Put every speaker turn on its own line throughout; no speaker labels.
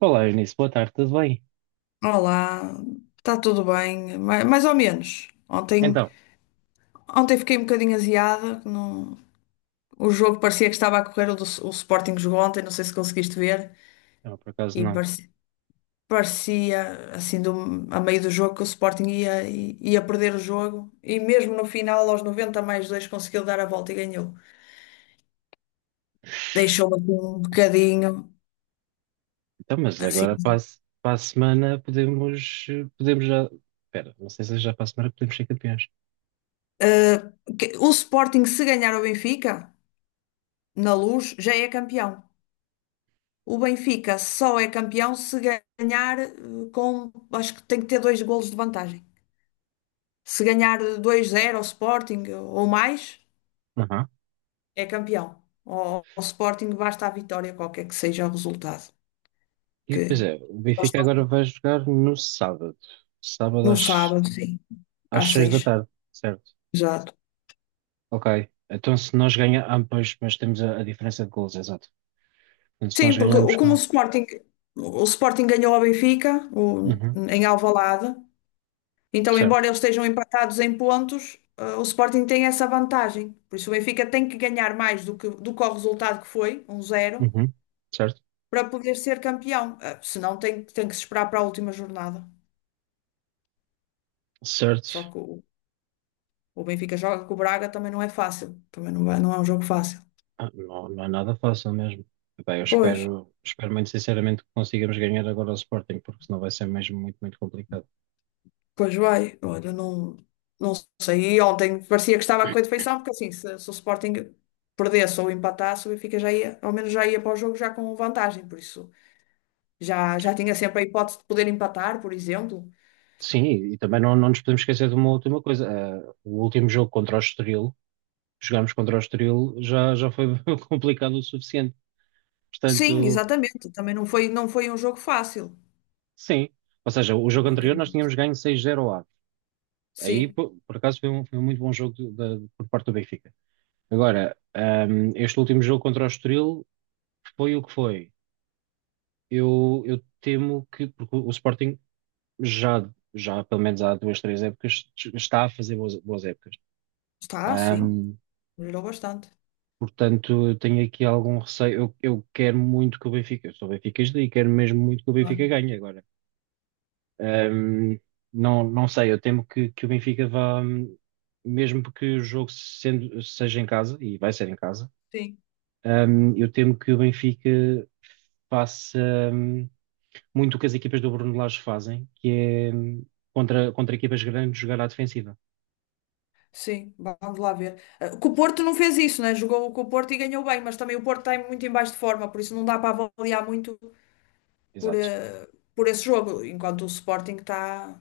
Olá, Eunice, boa tarde, tudo bem?
Olá, está tudo bem, mais ou menos. Ontem,
Então,
ontem fiquei um bocadinho aziada, o jogo parecia que estava a correr, o Sporting jogou ontem, não sei se conseguiste ver,
não, por acaso
e
não.
parecia assim, a meio do jogo, que o Sporting ia perder o jogo, e mesmo no final, aos 90 mais 2 conseguiu dar a volta e ganhou. Deixou-me aqui um bocadinho,
Então, mas agora
assim.
para a, se- para a semana podemos já. Espera, não sei se já para a semana podemos ser campeões.
O Sporting se ganhar o Benfica, na Luz, já é campeão. O Benfica só é campeão se ganhar acho que tem que ter dois golos de vantagem. Se ganhar 2 zero ao Sporting ou mais,
Aham.
é campeão. Ao Sporting basta a vitória, qualquer que seja o resultado.
E
Que
pois é, o
eles
Benfica
estão
agora vai jogar no sábado. Sábado
no
às,
sábado, sim,
às
às
seis da
seis.
tarde, certo?
Exato.
Ok. Então se nós ganharmos, pois, mas temos a diferença de gols, exato. Então se
Sim,
nós
porque
ganharmos
como o
com.
Sporting, o Sporting ganhou ao Benfica,
Uhum.
em Alvalade. Então,
Certo.
embora eles estejam empatados em pontos, o Sporting tem essa vantagem. Por isso, o Benfica tem que ganhar mais do que o resultado que foi, 1-0
Uhum. Certo.
para poder ser campeão. Senão, tem que se esperar para a última jornada. Só
Certo.
que o Benfica joga com o Braga também não é fácil. Também não, não é um jogo fácil.
Ah, não, não é nada fácil mesmo. Bem, eu
Pois,
espero muito sinceramente que consigamos ganhar agora ao Sporting, porque senão vai ser mesmo muito, muito complicado.
pois vai. Olha, não, não sei. E ontem parecia que estava com a correr de feição porque assim, se o Sporting perdesse ou empatasse, o Benfica já ia, ao menos já ia para o jogo já com vantagem. Por isso. Já tinha sempre a hipótese de poder empatar, por exemplo.
Sim, e também não nos podemos esquecer de uma última coisa. Ah, o último jogo contra o Estoril, jogámos contra o Estoril, já foi complicado o suficiente.
Sim,
Portanto,
exatamente. Também não foi um jogo fácil.
sim. Ou seja, o jogo
Também
anterior
ganhou.
nós tínhamos ganho 6-0 ao Aves. Aí,
Sim,
por acaso, foi um muito bom jogo por parte do Benfica. Agora, este último jogo contra o Estoril foi o que foi. Eu temo que, porque o Sporting já pelo menos há duas, três épocas, está a fazer boas, boas épocas.
está, sim.
Ahm,
Melhorou bastante.
portanto, eu tenho aqui algum receio. Eu quero muito que o Benfica, eu sou benfiquista e quero mesmo muito que o Benfica
Claro.
ganhe agora. Ahm, não sei, eu temo que o Benfica vá, mesmo que o jogo seja em casa, e vai ser em casa,
Sim,
eu temo que o Benfica faça muito o que as equipas do Bruno Lage fazem, que é contra equipas grandes jogar à defensiva.
sim. Vamos lá ver. Ah, que o Porto não fez isso, né? Jogou com o Porto e ganhou bem, mas também o Porto está muito em baixo de forma, por isso não dá para avaliar muito por,
Exato.
eh, por esse jogo, enquanto o Sporting está,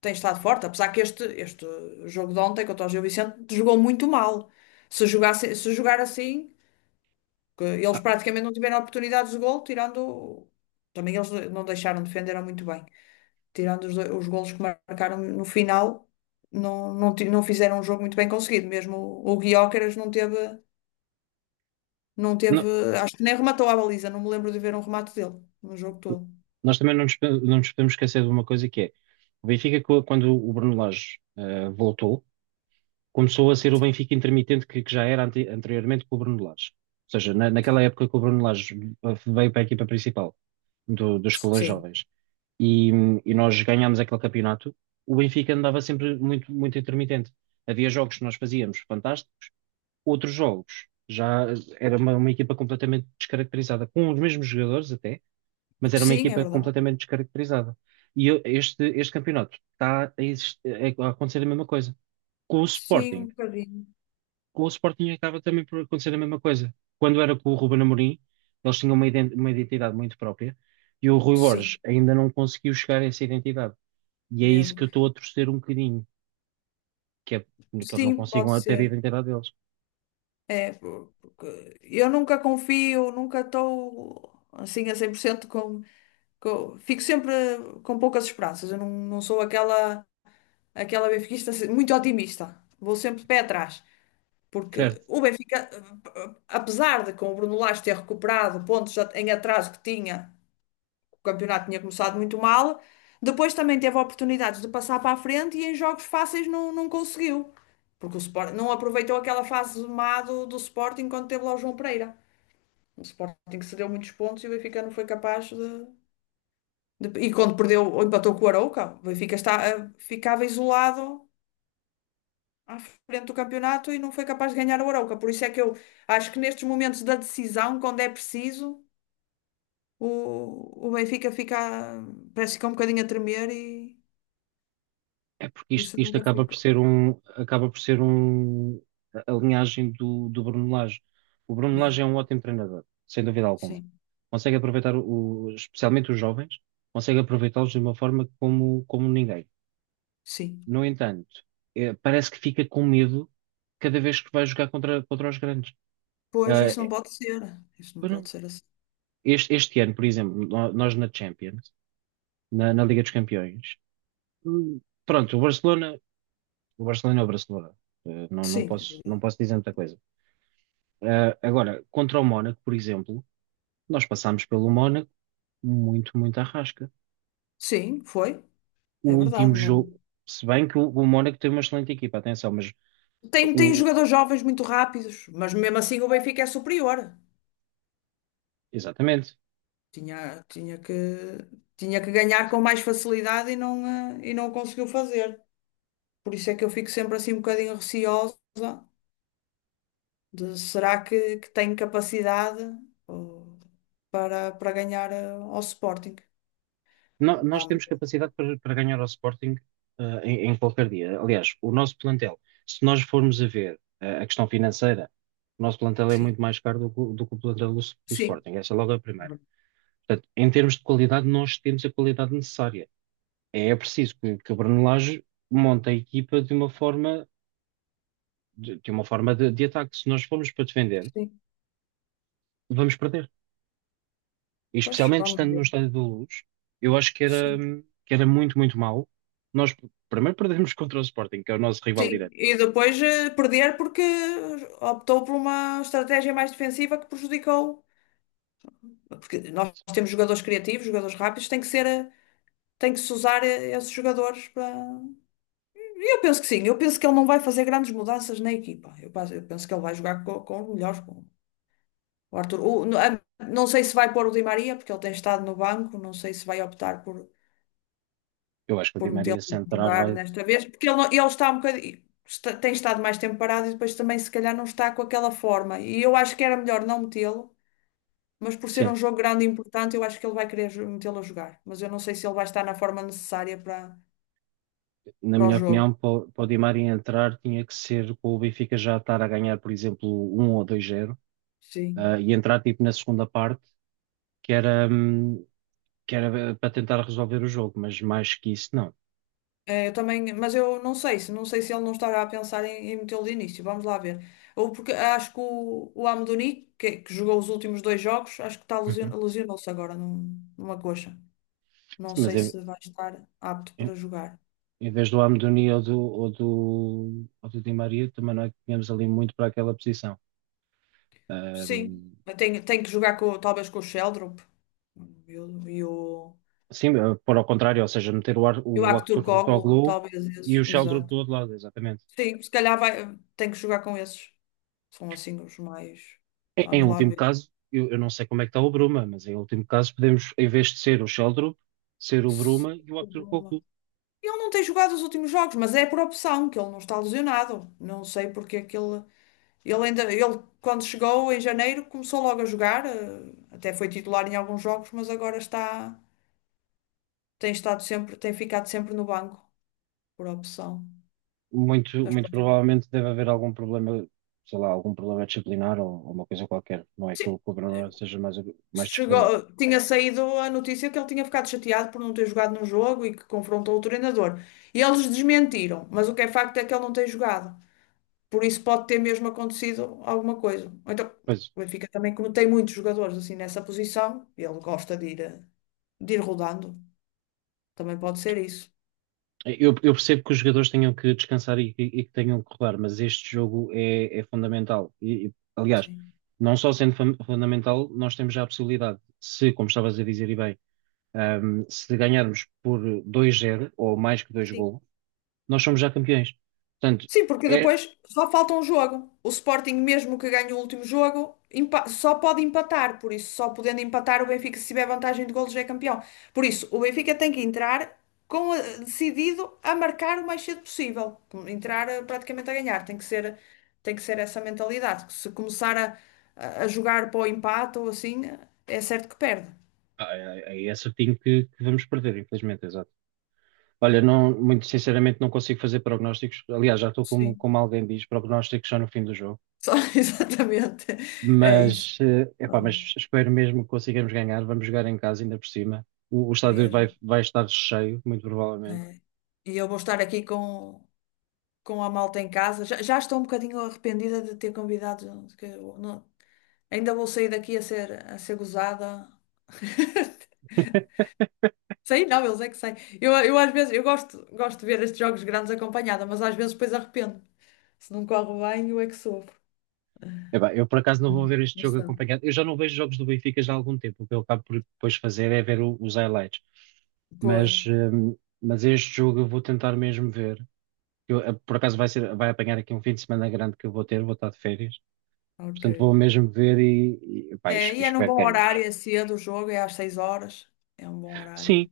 tem estado forte. Apesar que este jogo de ontem contra o Gil Vicente jogou muito mal. Se jogasse, se jogar assim. Que
Ah,
eles praticamente não tiveram oportunidades de gol, tirando. Também eles não deixaram, defenderam muito bem. Tirando os golos que marcaram no final, não não fizeram um jogo muito bem conseguido. Mesmo o Gyökeres não teve, não
não-
teve. Acho que nem rematou a baliza, não me lembro de ver um remate dele no jogo todo.
nós também não nos podemos esquecer de uma coisa que é o Benfica, quando o Bruno Lage voltou, começou a ser o
Sim,
Benfica intermitente que já era anteriormente com o Bruno Lage. Ou seja, naquela
sim.
época que o Bruno Lage veio para a equipa principal dos escalões
Sim,
jovens e nós ganhámos aquele campeonato, o Benfica andava sempre muito, muito intermitente. Havia jogos que nós fazíamos fantásticos, outros jogos. Já era uma equipa completamente descaracterizada, com os mesmos jogadores até, mas era uma
sim, é
equipa
verdade.
completamente descaracterizada. Este campeonato está a acontecer a mesma coisa. Com o
Sim, um
Sporting.
bocadinho.
Com o Sporting acaba também por acontecer a mesma coisa. Quando era com o Ruben Amorim, eles tinham uma identidade muito própria e o Rui Borges
Sim,
ainda não conseguiu chegar a essa identidade. E é isso
mesmo.
que eu estou a torcer um bocadinho, que é que eles não
Sim, pode
consigam ter a
ser.
identidade deles.
É, porque eu nunca confio, nunca estou assim a 100% que eu fico sempre com poucas esperanças. Eu não sou aquela benfiquista assim, muito otimista. Vou sempre de pé atrás. Porque
Certo?
o Benfica, apesar de com o Bruno Lage ter recuperado pontos em atraso que tinha, o campeonato tinha começado muito mal, depois também teve oportunidades de passar para a frente e em jogos fáceis não conseguiu. Porque o Sporting não aproveitou aquela fase má do Sporting quando teve lá o João Pereira. O Sporting que cedeu muitos pontos e o Benfica não foi capaz de. E quando perdeu, ou empatou com o Arouca, o Benfica está, ficava isolado à frente do campeonato e não foi capaz de ganhar o Arouca. Por isso é que eu acho que nestes momentos da decisão, quando é preciso, o Benfica parece que fica um bocadinho a tremer e
É porque
por
isto,
isso
isto
nunca
acaba por
ficou.
ser um, acaba por ser um, a linhagem do Bruno Lage. O Bruno
Né?
Lage é um ótimo treinador, sem dúvida alguma.
Sim,
Consegue aproveitar, especialmente os jovens, consegue aproveitá-los de uma forma como ninguém.
sim.
No entanto, parece que fica com medo cada vez que vai jogar contra os grandes.
Pois
Ah,
isso não pode ser. Isso não
pois
pode
não.
ser assim.
Este ano, por exemplo, nós na Champions, na Liga dos Campeões, hum, pronto, o Barcelona. O Barcelona é o Barcelona. Não, não
Sim, é
posso, não
verdade.
posso dizer muita coisa. Agora, contra o Mónaco, por exemplo, nós passámos pelo Mónaco muito, muito à rasca.
Sim, foi.
O
É
último
verdade. Não.
jogo, se bem que o Mónaco tem uma excelente equipa, atenção, mas
Tem
o,
jogadores jovens muito rápidos, mas mesmo assim o Benfica é superior.
exatamente.
Tinha, tinha que, tinha que ganhar com mais facilidade e não o conseguiu fazer. Por isso é que eu fico sempre assim um bocadinho receosa de será que tem capacidade, oh, para ganhar ao Sporting?
Nós
Vamos,
temos capacidade para ganhar ao Sporting, em qualquer dia. Aliás, o nosso plantel, se nós formos a ver, a questão financeira, o nosso plantel é
sim.
muito mais caro do que o plantel do
Sim.
Sporting. Essa é logo a primeira. Portanto, em termos de qualidade, nós temos a qualidade necessária. É preciso que a Brunelage monte a equipa de uma forma de, de ataque. Se nós formos para defender,
Sim,
vamos perder. E
pois,
especialmente
vamos
estando no
ver.
estádio da Luz, eu acho que era,
Sim.
que era muito, muito mau. Nós primeiro perdemos contra o Sporting, que é o nosso rival
Sim,
direto.
e depois perder porque optou por uma estratégia mais defensiva que prejudicou. Porque nós temos jogadores criativos, jogadores rápidos, tem que ser. Tem que se usar esses jogadores para. E eu penso que sim, Eu penso, que ele não vai fazer grandes mudanças na equipa. eu penso que ele vai jogar com os melhores, com o Arthur. Não sei se vai pôr o Di Maria, porque ele tem estado no banco, não sei se vai optar por,
Eu acho que o Di
por metê-lo
Maria se
a
entrar
jogar
vai.
nesta vez, porque ele, não- ele está um bocadinho. Tem estado mais tempo parado e depois também, se calhar, não está com aquela forma. E eu acho que era melhor não metê-lo, mas por ser um
Sim,
jogo grande e importante, eu acho que ele vai querer metê-lo a jogar. Mas eu não sei se ele vai estar na forma necessária para,
na
para o
minha
jogo.
opinião, para o Di Maria entrar tinha que ser com o Benfica já estar a ganhar, por exemplo, um ou dois zero
Sim.
e entrar tipo na segunda parte, que era, hum, que era para tentar resolver o jogo, mas mais que isso, não.
É, eu também, mas eu não sei se ele não estará a pensar em metê-lo de início. Vamos lá ver. Ou porque acho que o Amdouni, que jogou os últimos dois jogos, acho que está
Uhum.
lesionou-se agora numa coxa. Não
Sim, mas
sei se vai estar apto
em-
para jogar.
em vez do Amdoni ou do Di Maria, também não é que tínhamos ali muito para aquela posição.
Sim,
Ahm,
tem que jogar com, talvez com o Sheldrup e o, e o,
sim, pôr ao contrário, ou seja, meter o, Ar-
e o
o Arthur
Aktürkoğlu,
Toglu
talvez esses,
e o Sheldrup
exato.
do outro lado, exatamente.
Sim, se calhar vai, tem que jogar com esses. São assim os mais.
Em
Vamos lá
último
ver.
caso, eu não sei como é que está o Bruma, mas em último caso podemos, em vez de ser o Sheldrup, ser o Bruma e o Arthur Toglu.
Ele não tem jogado os últimos jogos, mas é por opção que ele não está lesionado. Não sei porque é que ele quando chegou em janeiro começou logo a jogar, até foi titular em alguns jogos, mas agora está, tem estado sempre, tem ficado sempre no banco por opção.
Muito,
Mas
muito
pronto.
provavelmente deve haver algum problema, sei lá, algum problema disciplinar ou uma coisa qualquer. Não é que
Sim,
o
eh,
cobrador seja mais disciplinado.
chegou, tinha saído a notícia que ele tinha ficado chateado por não ter jogado no jogo e que confrontou o treinador. E eles desmentiram, mas o que é facto é que ele não tem jogado. Por isso pode ter mesmo acontecido alguma coisa. Ou então,
Pois,
o Benfica também, como tem muitos jogadores assim nessa posição, ele gosta de ir, de ir rodando. Também pode ser isso.
eu percebo que os jogadores tenham que descansar e que tenham que rodar, mas este jogo é fundamental. E, aliás,
Sim.
não só sendo fundamental, nós temos já a possibilidade, se, como estavas a dizer e bem, se ganharmos por dois 0 ou mais que dois golos, nós somos já campeões. Portanto,
Sim, porque
é,
depois só falta um jogo. O Sporting, mesmo que ganhe o último jogo, só pode empatar. Por isso, só podendo empatar, o Benfica, se tiver vantagem de golos, já é campeão. Por isso, o Benfica tem que entrar decidido a marcar o mais cedo possível. Entrar praticamente a ganhar. Tem que ser essa mentalidade. Se começar a, a jogar para o empate ou assim, é certo que perde.
é certinho que vamos perder, infelizmente, exato. Olha, não, muito sinceramente não consigo fazer prognósticos. Aliás, já estou como,
Sim,
como alguém diz, prognósticos só no fim do jogo.
só, exatamente. É isso.
Mas, eh, epá,
Ai,
mas espero mesmo que consigamos ganhar. Vamos jogar em casa ainda por cima. O estádio vai,
mesmo.
vai estar cheio, muito provavelmente.
É. E eu vou estar aqui Com. A malta em casa. Já estou um bocadinho arrependida de ter convidado. Que eu não- Ainda vou sair daqui a ser gozada. Sei, não, eles é que sei. Eu às vezes eu gosto de ver estes jogos grandes acompanhada, mas às vezes depois arrependo. Se não corre bem, eu é que sofro.
Epá, eu por acaso não vou
Uhum.
ver este
Mas
jogo
são.
acompanhado. Eu já não vejo jogos do Benfica já há algum tempo. O que eu acabo por depois fazer é ver os highlights.
Pois,
Mas, eh, mas este jogo eu vou tentar mesmo ver. Por acaso vai apanhar aqui um fim de semana grande que eu vou estar de férias.
ok.
Portanto, vou mesmo ver e pá,
É,
e
e é num
espero
bom
que ganhemos.
horário, é cedo o jogo, é às 6 horas. É um bom horário.
Sim,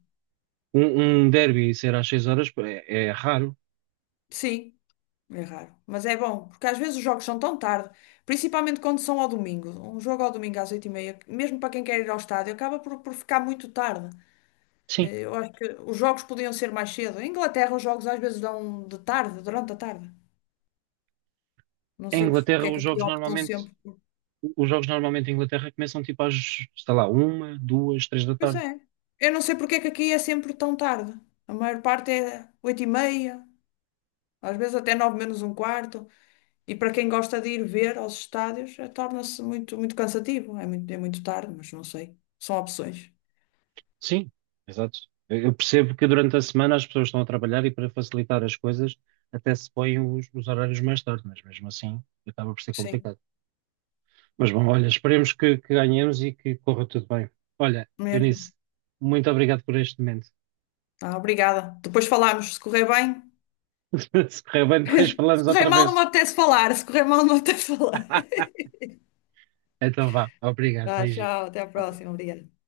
um derby ser às 6 horas é raro.
Sim. É raro. Mas é bom, porque às vezes os jogos são tão tarde, principalmente quando são ao domingo. Um jogo ao domingo às oito e meia, mesmo para quem quer ir ao estádio, acaba por ficar muito tarde.
Sim,
Eu acho que os jogos podiam ser mais cedo. Em Inglaterra, os jogos às vezes dão de tarde, durante a tarde. Não
em
sei
Inglaterra
porque é que
os
aqui
jogos
optam
normalmente,
sempre.
os jogos normalmente em Inglaterra começam tipo às, sei lá, uma, duas, três da
Pois
tarde.
é. Eu não sei porque é que aqui é sempre tão tarde. A maior parte é oito e meia, às vezes até 9 menos um quarto. E para quem gosta de ir ver aos estádios, torna-se muito, muito cansativo. É muito tarde, mas não sei. São opções.
Sim, exato. Eu percebo que durante a semana as pessoas estão a trabalhar e para facilitar as coisas até se põem os horários mais tarde, mas mesmo assim acaba por ser
Sim,
complicado. Mas bom, olha, esperemos que ganhemos e que corra tudo bem. Olha,
mesmo.
Eunice, muito obrigado por este momento.
Ah, obrigada. Depois falamos, se correr bem.
Se correr bem, depois
Se
falamos
correr
outra
mal, não me
vez.
apetece falar. Se correr mal, não me apetece falar.
Então vá. Obrigado.
Tá,
Beijinhos.
tchau, até à próxima.
Obrigado.
Obrigada.